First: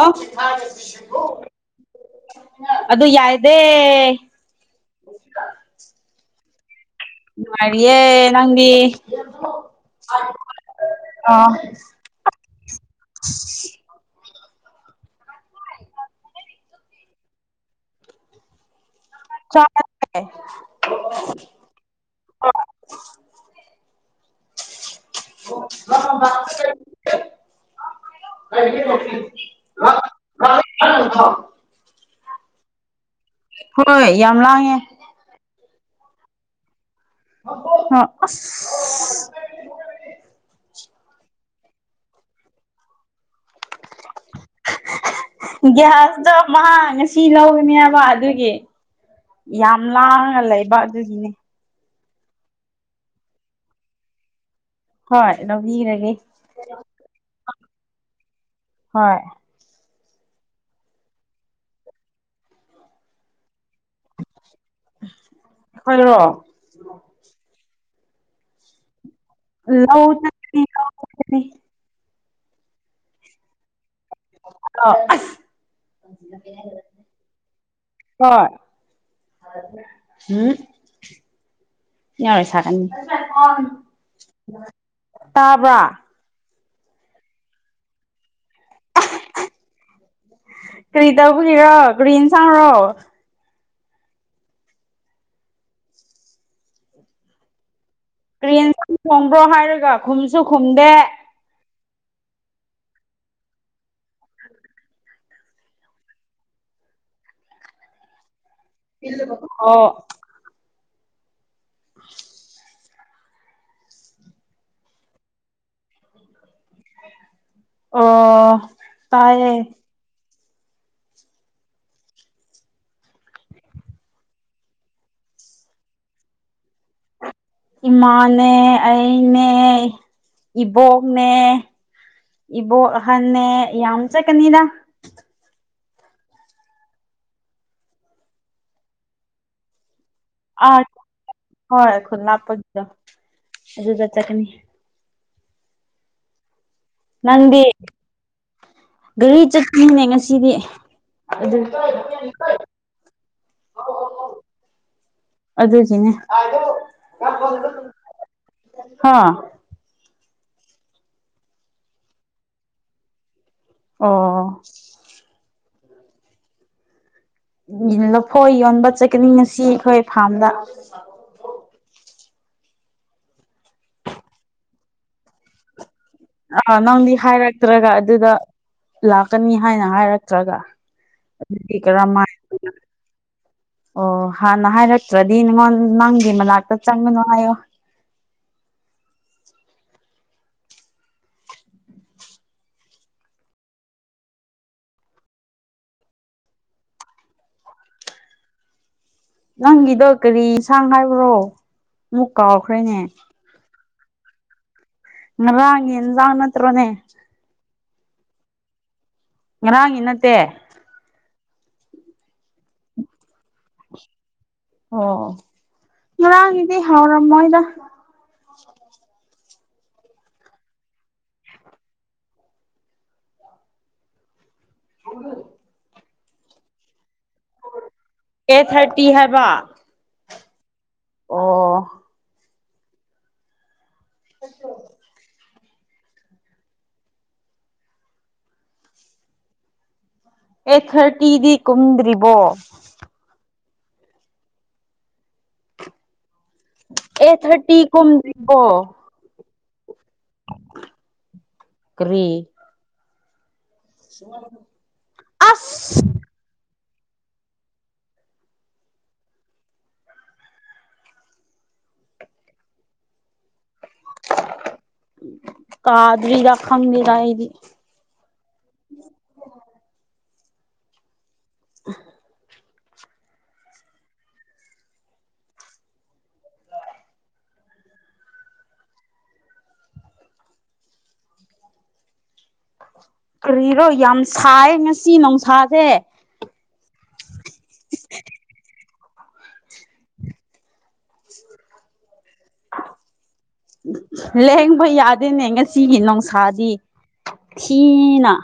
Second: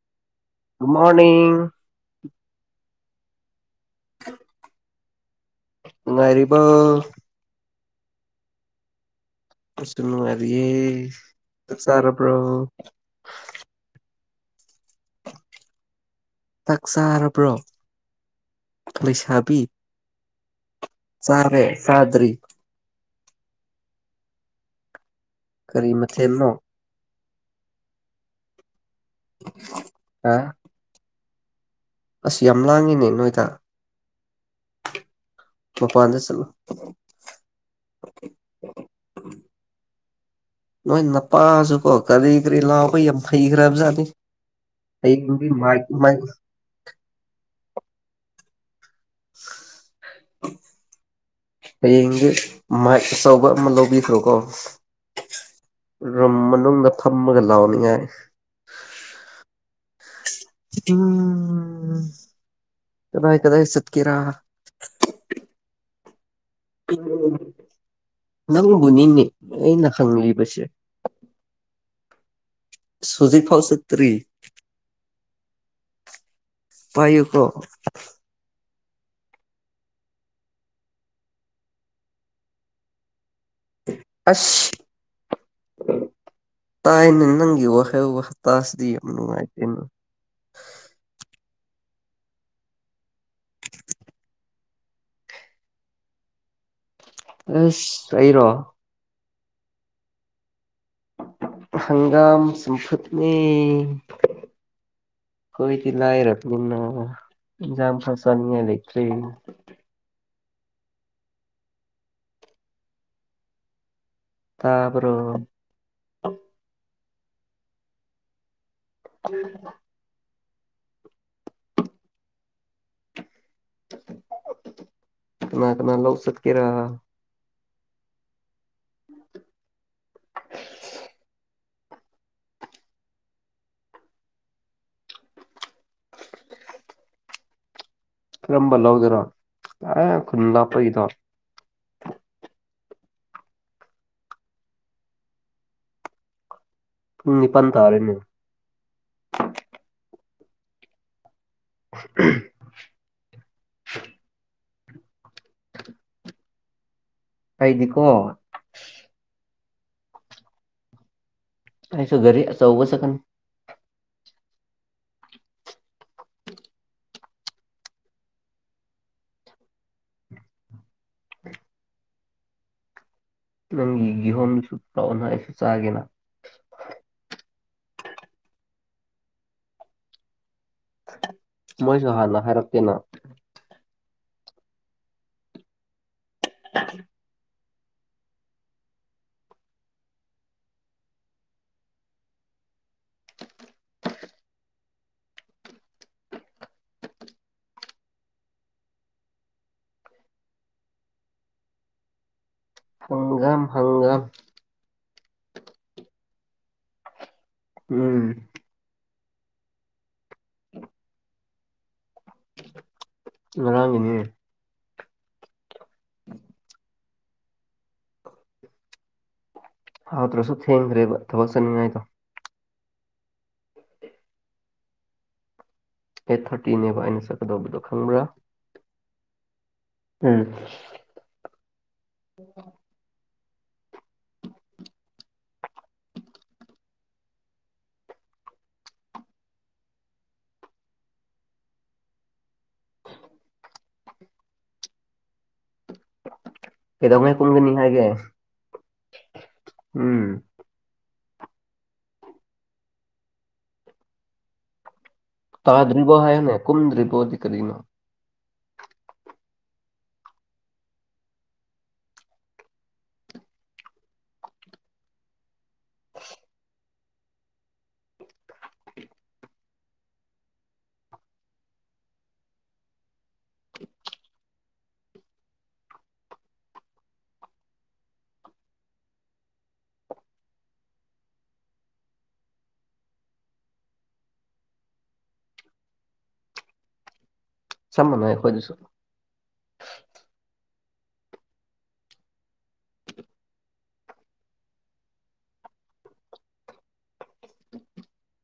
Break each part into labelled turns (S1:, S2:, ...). S1: ꯑꯣ
S2: ꯃꯣꯔꯅꯤꯡ
S1: ꯑꯗꯨ ꯌꯥꯏꯗꯦ
S2: [inaudible] ꯉ ꯉꯥꯏꯔꯤꯔꯤꯕ
S1: ꯃꯥꯑꯦ ꯅꯪꯗꯤ
S2: [unintelligible]
S1: ꯑꯣ
S2: ꯆꯥꯛ ꯆꯥꯔꯕ꯭ꯔꯣ
S1: [unintelligible]
S2: ꯆꯥꯛ ꯆꯥꯔꯕ꯭ꯔꯣ ꯂꯩꯁꯥꯕꯤ
S1: ꯍ
S2: ꯁꯥꯕꯦ ꯁꯥꯗ꯭ꯔꯤ ꯀꯔꯤ ꯃꯊꯦꯜꯅꯣ
S1: ꯀꯂꯤ
S2: ꯍꯥ ꯑꯁ ꯌꯥꯝ ꯂꯥꯡꯉꯤꯅꯦ ꯅꯣꯏꯗ
S1: ꯍꯣꯏ ꯌꯥꯝ ꯂꯥꯡꯉꯦ
S2: ꯃꯄꯥꯟꯗ ꯆꯂꯣ
S1: ꯑ ꯑ
S2: ꯅꯣꯏ ꯅꯄꯥꯁꯨ ꯀꯣ ꯀꯔꯤ ꯀꯔꯤ ꯂꯥꯎꯕ ꯌꯥꯝ ꯍꯩꯈ꯭ꯔꯕ ꯖꯥꯠꯅꯤ
S1: ꯒ꯭ꯌꯥꯁꯇꯣ ꯃꯍꯥꯛ ꯉꯁꯤ ꯂꯧꯧꯕꯅꯦꯕ ꯑꯗꯨꯒꯤ ꯌꯥꯝ ꯂꯥꯡꯉ ꯂꯩꯕ ꯑꯗꯨꯒꯤꯅꯦ
S2: ꯍꯌꯦꯡꯗꯤ ꯃꯥꯏ ꯑꯆꯧꯕ ꯑꯃ ꯂꯧꯕꯤꯈ꯭ꯔꯣꯀꯣ
S1: ꯍꯣꯏ ꯂꯧꯕꯤꯔꯒꯦ
S2: ꯔꯨꯝ ꯃꯅꯨꯡꯗ ꯊꯝꯃꯒ ꯂꯥꯛꯑꯣꯅꯤꯉꯥꯏ
S1: ꯍꯣꯏ
S2: ꯎꯝ ꯀꯗꯥꯏ ꯀꯗꯥꯏ ꯁꯠꯀꯤꯔꯥ
S1: ꯍꯔꯣ
S2: ꯅꯪꯕꯨꯅꯤꯅꯦ ꯑꯩꯅ ꯍꯪꯂꯤꯕꯁꯦ
S1: ꯎꯅꯤ
S2: ꯁꯨꯖꯤ ꯐꯥꯎꯁꯤ ꯇ꯭ꯔꯤ
S1: ꯑꯣ ꯑꯁ
S2: ꯄꯥꯏꯌꯨꯀꯣ
S1: ꯀꯥꯏ ꯎꯝ ꯌꯥꯔꯣꯏ ꯁꯥꯀꯅꯤ
S2: ꯑꯁ ꯇꯥꯥꯏꯅꯦ ꯅꯪꯒꯤ ꯋꯥꯈꯜ ꯋꯥꯍꯇꯥꯁꯤꯗꯤ ꯌꯥꯝꯅ ꯅꯨꯡꯉꯥꯏꯇꯦꯅꯦ
S1: ꯀꯔꯤ ꯇꯧꯕꯒꯤꯔꯣ ꯀꯔꯤ ꯏꯟꯁꯥꯡꯔꯣ
S2: [inaudible] ꯑꯦꯁ ꯑꯩꯔꯣ
S1: ꯀꯔꯤ ꯌꯦꯟꯁꯥꯡ ꯊꯣꯡꯕ꯭ꯔꯣ ꯍꯥꯏꯔꯒ ꯈꯨꯝꯁꯨ ꯈꯨꯝꯗꯦ
S2: ꯍꯪꯒꯥꯝ ꯆꯝꯐꯨꯠꯅꯦ ꯈꯣꯏꯗꯤ ꯂꯥꯏꯔꯕꯅꯤꯅ ꯏꯟꯖꯥꯡꯐꯥꯎ ꯆꯥꯅꯤꯡꯉꯥꯏ ꯂꯩ
S1: ꯑꯣ [inaudible]
S2: ꯇꯥꯕ꯭ꯔꯣ
S1: ꯑꯣ ꯇꯥꯏꯌꯦ
S2: ꯀꯅꯥ ꯀꯅꯥ ꯂꯧ ꯆꯠꯀꯦꯔꯥ
S1: ꯏꯃꯥꯅꯦ ꯑꯩꯅꯦ ꯏꯕꯣꯛꯅꯦ ꯏꯕꯣꯛ ꯑꯍꯟꯅꯦ ꯌꯥꯝ ꯆꯠꯀꯅꯤꯗ
S2: ꯀꯔꯝꯕ ꯂꯧꯗꯨꯔꯣ ꯑꯦ ꯈꯨꯟ
S1: ꯑꯥ
S2: ꯂꯥꯞꯄꯒꯤꯗꯣ
S1: ꯍꯣꯏ ꯈꯨꯟꯂꯥꯛꯄꯒꯤꯗꯣ ꯑꯗꯨꯗ ꯆꯠꯀꯅꯤ
S2: ꯄꯨꯡ
S1: ꯅꯪꯗꯤ
S2: ꯅꯤꯄꯥꯟ ꯇꯥꯔꯦꯅꯦ
S1: ꯒꯥꯔꯤ ꯆꯠꯈꯤꯅꯤꯅꯦ ꯉꯁꯤꯗꯤ ꯑꯗꯨ ꯑꯗꯨꯒꯤꯅꯦ [inaudible]
S2: ꯑꯩꯗꯤꯀꯣ
S1: ꯍꯥꯥ
S2: ꯑꯩꯁꯨ ꯒꯔꯤ ꯑꯆꯧꯕ ꯆꯠꯀꯅꯤ
S1: ꯑꯣ ꯂꯐꯣꯏ ꯌꯣꯟꯕ ꯆꯠꯀꯅꯤ ꯉꯁꯤ ꯑꯩꯈꯣꯏ ꯐꯥꯝꯗ
S2: ꯎꯝ ꯅꯪꯒꯤ ꯒꯤꯍꯣꯝꯗꯨꯁꯨ ꯄꯨꯔꯛꯎꯅ ꯑꯩꯁꯨ ꯆꯥꯒꯦꯅ
S1: ꯑꯥ ꯅꯪꯗꯤ ꯍꯥꯏꯔꯛꯇ꯭ꯔꯒ ꯑꯗꯨꯗ ꯂꯥꯛꯀꯅꯤ ꯍꯥꯏꯅ ꯍꯥꯏꯔꯛꯇ꯭ꯔꯒ ꯑꯗꯨꯒꯤ
S2: ꯃꯣꯏꯁꯨ
S1: ꯀꯔꯃꯥꯏꯅ
S2: ꯍꯥꯟꯅ
S1: ꯑꯗꯨꯗ
S2: ꯍꯥꯏꯔꯛꯇꯦꯅ
S1: ꯑꯣ ꯍꯥꯟꯅ ꯍꯥꯏꯔꯛꯇ꯭ꯔꯗꯤ ꯅꯪ ꯅꯪꯒꯤ ꯃꯅꯥꯛꯇ ꯆꯪꯒꯅꯨ ꯍꯥꯏꯌꯣ ꯅꯪꯒꯤꯗꯣ ꯀꯔꯤ ꯏꯟꯁꯥꯡ ꯍꯥꯏꯕ꯭ꯔꯣ ꯑꯃꯨꯛ ꯀꯥꯎꯈ꯭ꯔꯦ
S2: ꯐꯪꯒꯥꯝ ꯍꯪꯒꯥꯝ
S1: ꯉꯔꯥꯡꯒꯤ ꯏꯟꯖꯥꯡ ꯅꯠꯇ꯭ꯔꯣꯅꯦ
S2: ꯎꯝ
S1: ꯉꯔꯥꯡꯒꯤ ꯅꯠꯇꯦ
S2: ꯉꯔꯥꯡꯒꯤꯅꯦ
S1: ꯑꯣ ꯉꯔꯥꯡꯒꯤꯗꯤ ꯍꯥꯎꯔꯝꯃꯣꯏꯗ
S2: ꯍꯥꯎꯇ꯭ꯔꯁꯨ ꯊꯦꯡꯒ꯭ꯔꯦꯕ ꯊꯕꯛ ꯆꯠꯅꯉꯥꯏꯗꯣ
S1: ꯑꯒꯨ
S2: ꯑꯩꯠ ꯊꯥꯔꯇꯤꯅꯦꯕ ꯑꯩꯅ ꯆꯠꯀꯗꯧꯕꯗꯣ ꯈꯪꯕ꯭ꯔꯥ
S1: ꯑꯦꯠ ꯊꯥꯔꯇꯤ ꯍꯥꯏꯕ
S2: ꯎꯝ
S1: ꯑꯣ
S2: [inaudible]
S1: [unintelligible] ꯑꯩꯠ ꯊꯥꯔꯇꯤꯗꯤ ꯀꯨꯝꯗ꯭ꯔꯤꯕꯣ
S2: ꯑꯦꯗ
S1: ꯑꯦꯠ
S2: ꯀꯒꯤꯅꯤ
S1: ꯊꯥꯔꯇꯤ
S2: ꯍꯥꯏꯒꯦ
S1: ꯀꯨꯝꯗ꯭ꯔꯤꯕꯣ
S2: ꯎꯝ
S1: ꯀꯔꯤ ꯁꯃꯥꯡ
S2: ꯇꯥ ꯗ꯭ꯔꯤꯔꯤꯕꯣ ꯍꯥꯏꯅꯦ ꯀꯨꯟ ꯗ꯭ꯔꯤꯔꯤꯕꯣꯗꯤ ꯀꯔꯤꯅꯣ
S1: ꯀꯥꯗꯔꯤ ꯔꯈꯪꯒꯤ ꯔꯏꯗꯤ [inaudible] ꯀꯔꯤꯔꯣ ꯌꯥꯝ ꯁꯥꯏ ꯉꯁꯤ ꯅꯨꯡꯁꯥꯁꯦ
S2: ꯁꯃꯟ ꯈꯣꯏꯁꯨ
S1: ꯂꯍꯦꯡꯕ ꯌꯥꯗꯦꯅꯦ ꯉꯁꯤꯒꯤ ꯅꯨꯡꯁꯥꯗꯤ ꯊꯤꯅ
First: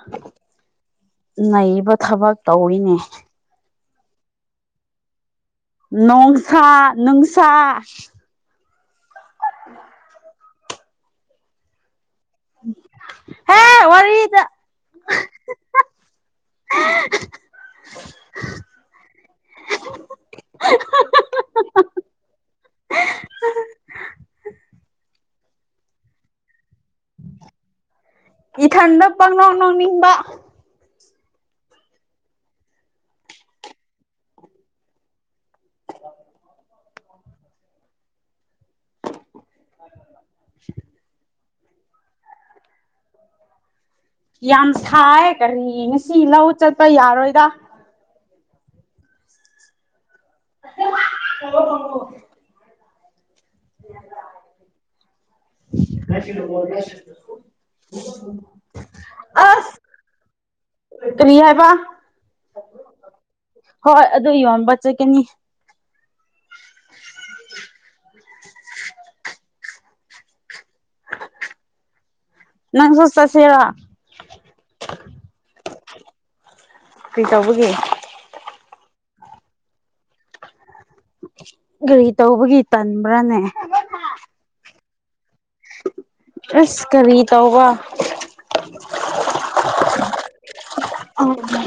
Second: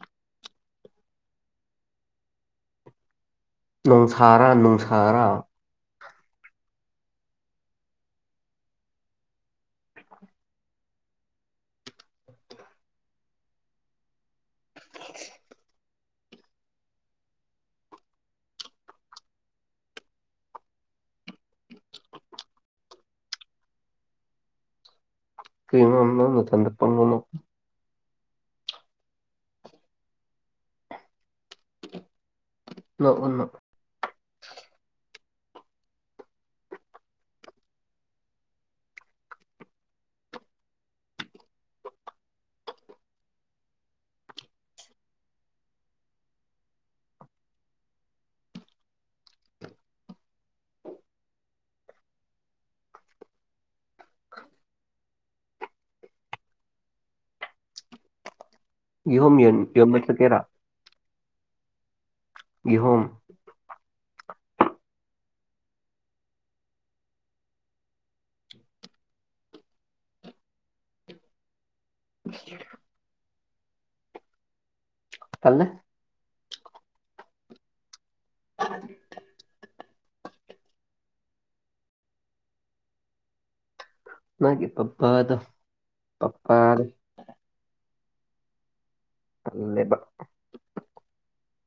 S1: ꯅꯩꯕ ꯊꯕꯛ ꯇꯧꯔꯤꯅꯦ
S2: ꯅꯨꯡꯁꯥꯔꯥ ꯅꯨꯡꯁꯥꯔꯥ
S1: ꯅꯣꯡꯁꯥ ꯅꯨꯡꯁꯥ ꯎꯝ ꯍꯦ ꯋꯥꯔꯤꯗ
S2: [unintelligible] ꯀ꯭ꯣ ꯇ ꯄ
S1: ꯏꯊꯟꯗ ꯄꯪꯅꯧ ꯅꯧꯅꯤꯡꯕ
S2: ꯅ ꯎꯅ
S1: ꯑ [unintelligible] ꯌꯥꯝ ꯁꯥꯏ ꯀꯔꯤ ꯉꯁꯤ ꯂꯧ ꯆꯠꯄ ꯌꯥꯔꯣꯏꯗ ꯍ ꯍꯣ
S2: ꯑ
S1: [unintelligible]
S2: ꯌꯍꯝ ꯌ ꯌꯁꯣ ꯇꯦꯔꯥ
S1: ꯀꯅꯤ ꯍꯥꯏꯕ
S2: ꯍꯨꯝ
S1: ꯍꯣꯏ ꯑꯗꯨ ꯌꯣꯟꯕ ꯆꯠꯀꯅꯤ
S2: ꯎ
S1: ꯅꯪ ꯁꯣꯁ ꯁꯦꯕ
S2: ꯐꯜꯅꯦ
S1: ꯀꯩꯆꯧꯕꯒꯦ
S2: ꯑꯗꯨ
S1: ꯒꯥꯔꯤ ꯇꯧꯕꯒꯤ ꯇꯟꯕ꯭ꯔꯅꯦ
S2: ꯃꯥꯒꯤ ꯄꯄꯗ
S1: ꯑꯦꯀꯔꯤ ꯇꯧꯕ
S2: ꯑꯗꯦꯕ
S1: ꯑꯣ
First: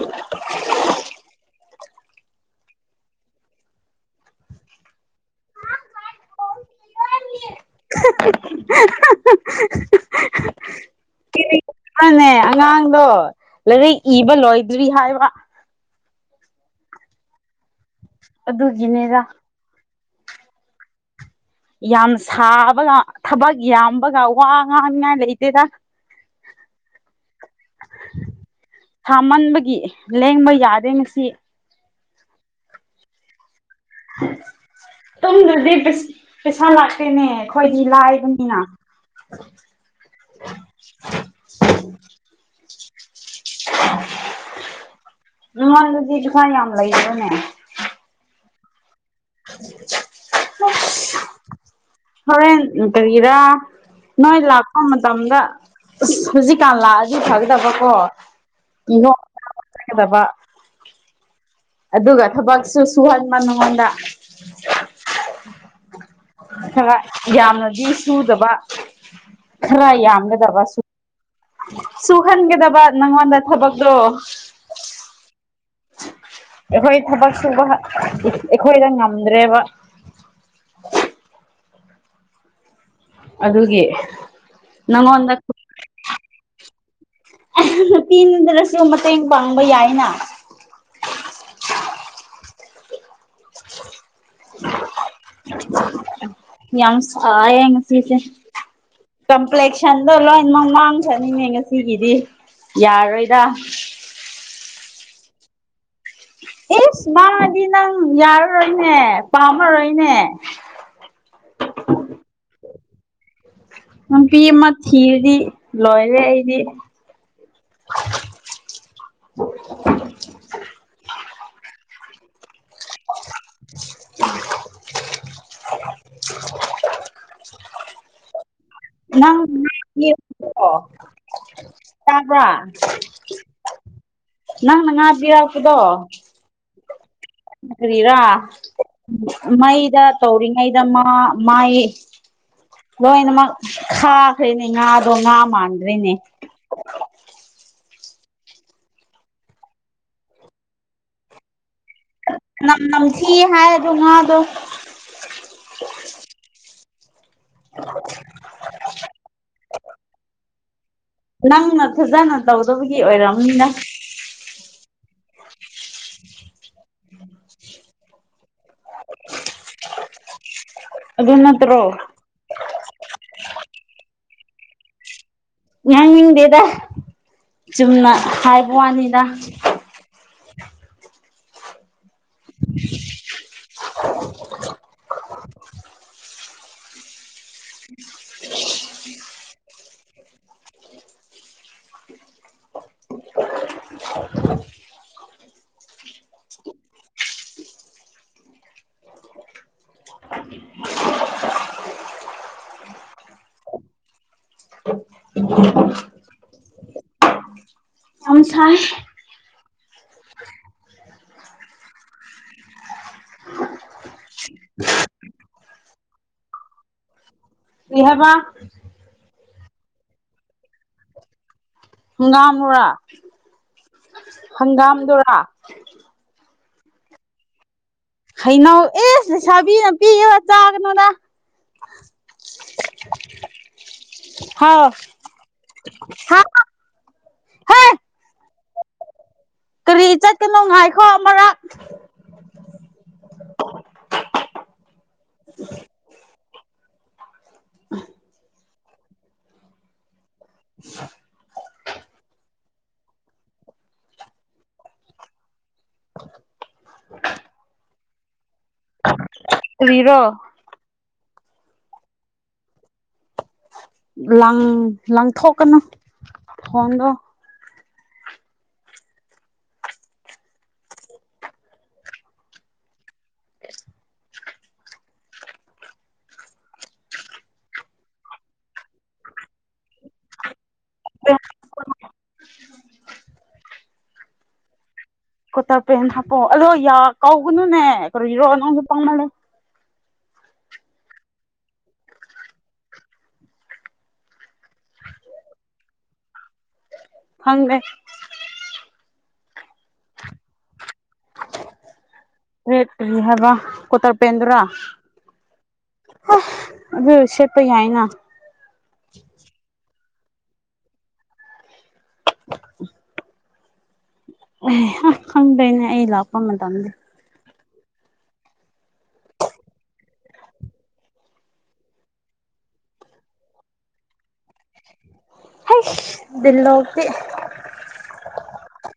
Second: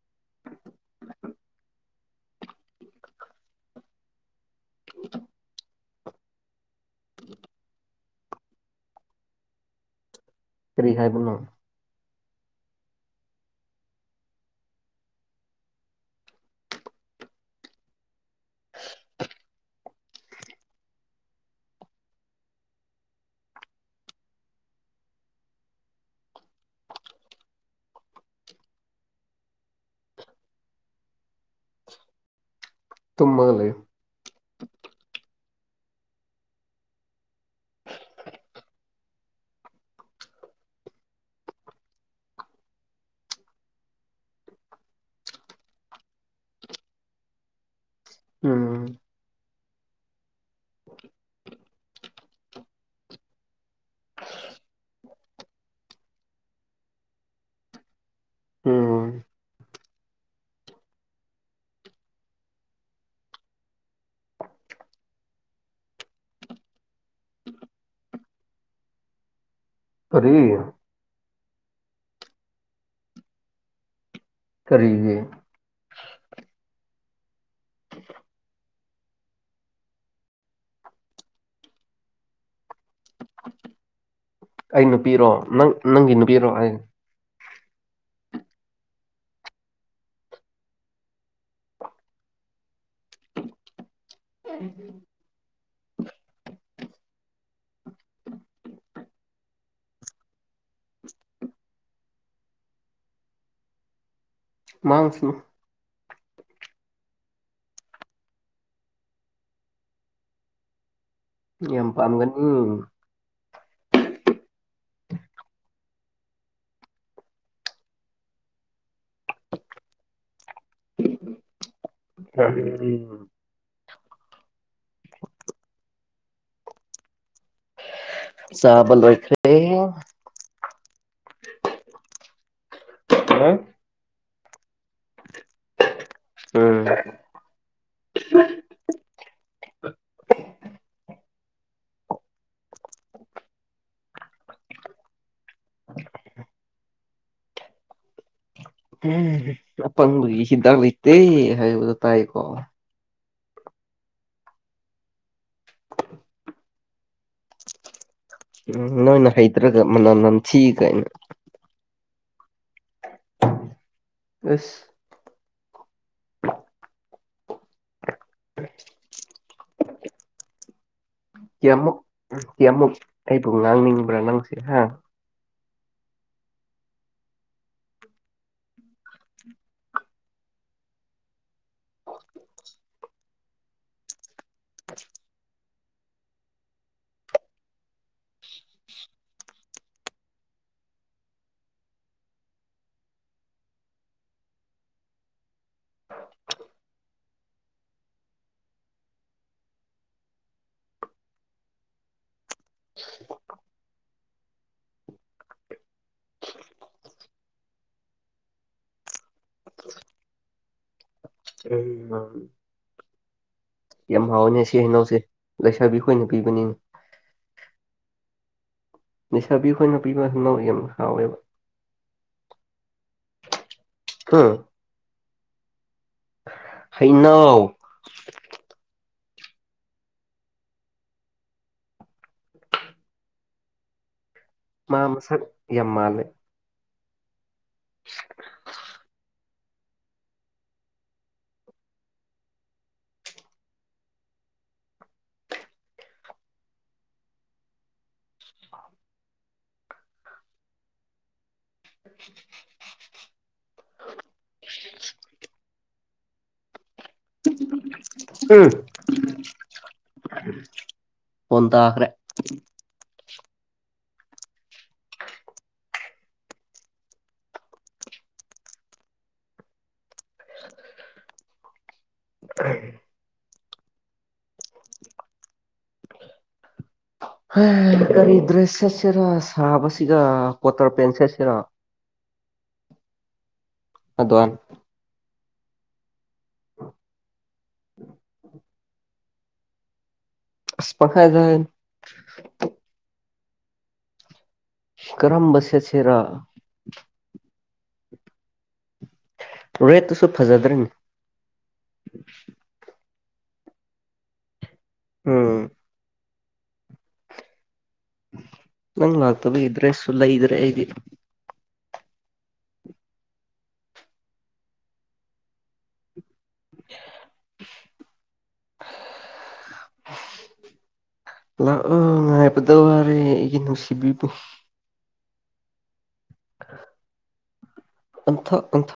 S2: [unintelligible] ꯎ
S1: [unintelligible]
S2: ꯀꯔꯤ ꯍꯥꯏꯕꯅꯣ
S1: ꯃꯥꯅꯦ ꯑꯉꯥꯡꯗꯣ ꯂꯥꯏꯔꯤꯛ ꯏꯕ ꯂꯣꯏꯗ꯭ꯔꯤ ꯍꯥꯏꯕ ꯑꯗꯨꯒꯤꯅꯦꯦꯔ ꯌꯥꯝ ꯁꯥꯕꯒ ꯊꯕꯛ ꯌꯥꯝꯕꯒ ꯋꯥ ꯉꯥꯡꯅꯤꯉꯥꯏ ꯂꯩꯇꯦꯗ
S2: [unintelligible]
S1: ꯊꯥꯃꯟꯕꯒꯤ ꯂꯦꯡꯕ ꯌꯥꯗꯣꯏ ꯉꯁꯤ
S2: ꯇꯨꯝꯃ ꯂꯩ
S1: ꯇꯨꯡꯗꯗꯤ ꯄꯩꯁꯥ ꯂꯥꯛꯇꯦꯅꯦ ꯑꯩꯈꯣꯏꯗꯤ ꯂꯥꯏꯕꯅꯤꯅ ꯃꯜꯖꯤꯗꯨ ꯐ ꯌꯥꯝ ꯌꯥꯝ ꯂꯩꯔꯅꯦ
S2: ꯎꯝ
S1: [unintelligible]
S2: [unintelligible]
S1: ꯍꯣꯔꯦꯟ ꯀꯔꯤꯒꯤꯔꯥ ꯅꯣꯏ ꯂꯥꯛꯄ ꯃꯇꯝꯗ ꯑꯁ ꯍꯧꯖꯤꯛꯀꯥꯟ ꯂꯥꯛꯑꯁꯨ ꯐꯒꯗꯕꯀꯣ
S2: ꯑꯣ
S1: ꯒꯗꯕ ꯑꯗꯨꯒ ꯊꯕꯛꯁꯨ ꯁꯨꯍꯟꯕꯉꯣꯟꯗ ꯈ ꯌꯥꯝꯅꯗꯤ ꯁꯨꯗꯕ ꯈ
S2: ꯀꯔꯤ
S1: ꯌꯥꯝꯅꯗꯔꯕꯥ ꯁ ꯁꯨꯍꯟꯒꯗꯕ ꯅꯪꯉꯣꯟꯗ ꯊꯕꯛꯇꯣ
S2: ꯀꯔꯤ
S1: ꯑꯩꯈꯣꯏ ꯊꯕꯛ ꯁꯨꯕ ꯑꯩꯈꯣꯏꯗ ꯉꯝꯗ꯭ꯔꯦꯕ ꯑꯗꯨꯒꯤ
S2: ꯑꯩ ꯅꯨꯄꯤꯔꯣ
S1: ꯅꯪꯉꯣꯟꯗ
S2: ꯅꯪ ꯅꯪꯒꯤ ꯅꯨꯄꯤꯔꯣ ꯑꯩ
S1: ꯑ ꯇꯤꯟꯗ꯭ꯔꯁꯨ ꯃꯇꯦꯡ ꯄꯥꯡꯕ ꯌꯥꯏꯅ
S2: ꯎꯝ
S1: [unintelligible] ꯌꯥꯝ ꯁ ꯌꯦꯁꯤꯁꯦ ꯀꯝꯄ꯭ꯂꯦꯛꯁꯟꯗꯣ ꯂꯣꯏꯅꯃꯛ ꯃꯥꯡꯈ꯭ꯔꯅꯤꯉ ꯉꯁꯤꯒꯤꯗꯤ ꯌꯥꯔꯣꯏꯗ
S2: ꯃꯥꯥꯡꯁꯨ
S1: ꯑꯦꯁ ꯃꯥꯗꯤ ꯅꯪ ꯌꯥꯔꯔꯣꯏꯅꯦ ꯄꯥꯝꯃꯔꯣꯏꯅꯦ
S2: ꯌꯥꯝ ꯄꯥꯝꯒꯅꯤ
S1: ꯅꯨꯄꯤ ꯑꯃ ꯊꯤꯔꯗꯤ ꯂꯣꯏꯔꯦ ꯑꯩꯗꯤ
S2: ꯐ ꯎꯝ ꯆꯥꯕꯜ
S1: ꯅꯪꯣ ꯇꯥꯕ ꯅꯪꯅ ꯉꯥꯕꯤꯔꯥꯛꯄꯗꯣ
S2: ꯎꯝ
S1: ꯍꯥꯏ꯭ꯔꯤꯔꯥ ꯃꯩꯗ ꯇꯧꯔꯤꯉꯩꯗ ꯃꯥ ꯃꯥꯏ ꯂꯣꯏꯅꯃꯛ ꯈꯥꯈ꯭ꯔꯔꯤꯅꯦ ꯉꯥꯗꯣ ꯉꯥ ꯃꯥꯟꯗ꯭ꯔꯤꯅꯦ
S2: ꯎ ꯎꯝ ꯑꯄꯪꯕꯒꯤ ꯍꯤꯗꯥꯛ ꯂꯩꯇꯦ ꯍꯥꯏꯕꯗꯣ ꯇꯥꯏꯀꯣ
S1: ꯅꯝꯊꯤꯑ ꯍꯥꯏ ꯑꯗꯨ ꯉꯥꯗꯣ
S2: ꯎꯝ ꯅꯣꯏꯅ ꯍꯩꯇ꯭ꯔꯒ ꯃꯅꯝ ꯅ ꯊꯤ ꯀꯥꯏꯅ
S1: ꯅꯪꯅ ꯐꯖꯅ ꯇꯧꯗꯕꯒꯤ ꯑꯣꯏꯔꯝꯅꯤꯅ
S2: ꯑꯁ
S1: ꯑꯗꯨ ꯅꯠꯇ꯭ꯔꯣ
S2: ꯀꯃꯨꯛ ꯁꯤ ꯑꯃꯨꯛ ꯑꯩꯕꯨ ꯉꯥꯡꯅꯤꯡꯕ꯭ꯔꯥ ꯅꯪꯁꯦ ꯍꯥ
S1: ꯉꯥꯡꯅꯤꯡꯗꯦꯗ ꯆꯨꯝꯅ ꯍꯥꯏꯕ ꯋꯥꯅꯤꯗ
S2: ꯑ
S1: ꯑꯣꯟꯁꯥꯡ
S2: ꯎ ꯌꯥꯝ ꯍꯥꯎꯋꯅꯦ ꯁꯤ ꯍꯩꯅꯎꯁꯦ ꯂꯩꯁꯥꯕꯤ ꯑꯩꯈꯣꯏꯅ ꯄꯤꯕꯅꯤꯅ
S1: ꯀꯔꯤ ꯍꯥꯏꯕ꯫
S2: ꯅꯤꯁꯥꯕꯤꯈꯣꯏꯅ ꯄꯤꯕ ꯀꯩꯅꯣ ꯌꯥꯝ ꯍꯥꯎꯋꯦꯕ꯫
S1: ꯅꯨꯒꯥꯝꯣꯔꯥ ꯍꯪꯒꯥꯝꯗꯨꯔꯥ꯫
S2: ꯍꯩꯅꯧ꯫
S1: ꯍꯩꯅꯧ ꯑꯦꯁ ꯂꯩꯁꯥꯕꯤꯅ ꯄꯤꯒ ꯆꯥꯒꯅꯣꯗ꯫
S2: [inaudible]
S1: ꯍꯥꯎ꯫
S2: ꯃꯥ ꯃꯁꯛ ꯌꯥꯝ ꯃꯥꯜꯂꯦ
S1: ꯍꯦ
S2: [unintelligible]
S1: ꯀꯔꯤ ꯆꯠꯀꯅꯣ ꯉꯥꯏꯈꯣ ꯑꯃꯔꯥꯛ
S2: [inaudible] [inaudible] ꯎꯝ
S1: ꯀꯔꯤꯔꯣ
S2: ꯐꯣꯟꯍ ꯇꯈ꯭ꯔꯦ꯫
S1: ꯂꯪ ꯂꯪꯊꯣꯛꯀꯅꯨ ꯐꯣꯟꯗꯣ꯫
S2: [unintelligible] [unintelligible] ꯍ ꯀꯔꯤ ꯗ꯭ꯔꯦꯁ ꯁꯦꯠꯁꯤꯔ ꯁꯥꯕꯁꯤꯒ ꯀ꯭ꯣꯇꯔ ꯄꯦꯟ ꯁꯦꯠꯁꯤꯔꯣ꯫ ꯑꯗꯨꯛ ꯌꯝ
S1: ꯀꯣꯇꯥꯔ ꯄꯦꯟ ꯍꯥꯞꯄꯛꯑꯣ ꯑꯗꯣ ꯌꯥ ꯀꯧꯒꯅꯨꯅꯦ ꯀꯣ ꯏꯔꯣ ꯅꯪꯁꯨ ꯄꯥꯡꯃꯜꯂꯦ
S2: ꯑꯁ ꯄꯔꯥꯏꯖꯦ ꯀꯔꯝꯕ ꯁꯦꯠꯁꯤꯔ
S1: ꯈꯪꯗꯦ
S2: ꯔꯦꯠꯇꯨꯁꯨ ꯐꯖꯗ꯭ꯔꯅꯤ
S1: ꯔꯦꯠ ꯀꯔꯤ ꯍꯥꯏꯕ ꯀꯣꯇꯔ ꯄꯦꯟꯗꯨꯔꯥ꯫
S2: ꯎꯝ
S1: ꯑꯗꯨ ꯁꯦꯠꯄ ꯌꯥꯏꯅ
S2: ꯅꯪ ꯂꯥꯛꯇꯕ ꯗꯔꯦꯁ ꯁꯨꯂꯩꯗꯔꯦ ꯑꯩꯗꯤ
S1: [inaudible] ꯑꯦ ꯈꯪꯗꯣꯏꯅꯦ ꯑꯩ ꯂꯥꯛꯄ ꯃꯇꯝꯗ
S2: [unintelligible] ꯂꯥꯛꯑꯣ ꯉꯥꯏꯕꯗ ꯋꯥꯔꯦ ꯑꯩꯒꯤ ꯅꯨꯡꯁꯤꯕꯤꯕꯨ꯫
S1: ꯍꯩꯁ ꯗꯥꯏꯂꯣꯇꯤ
S2: ꯑꯊ ꯑꯊ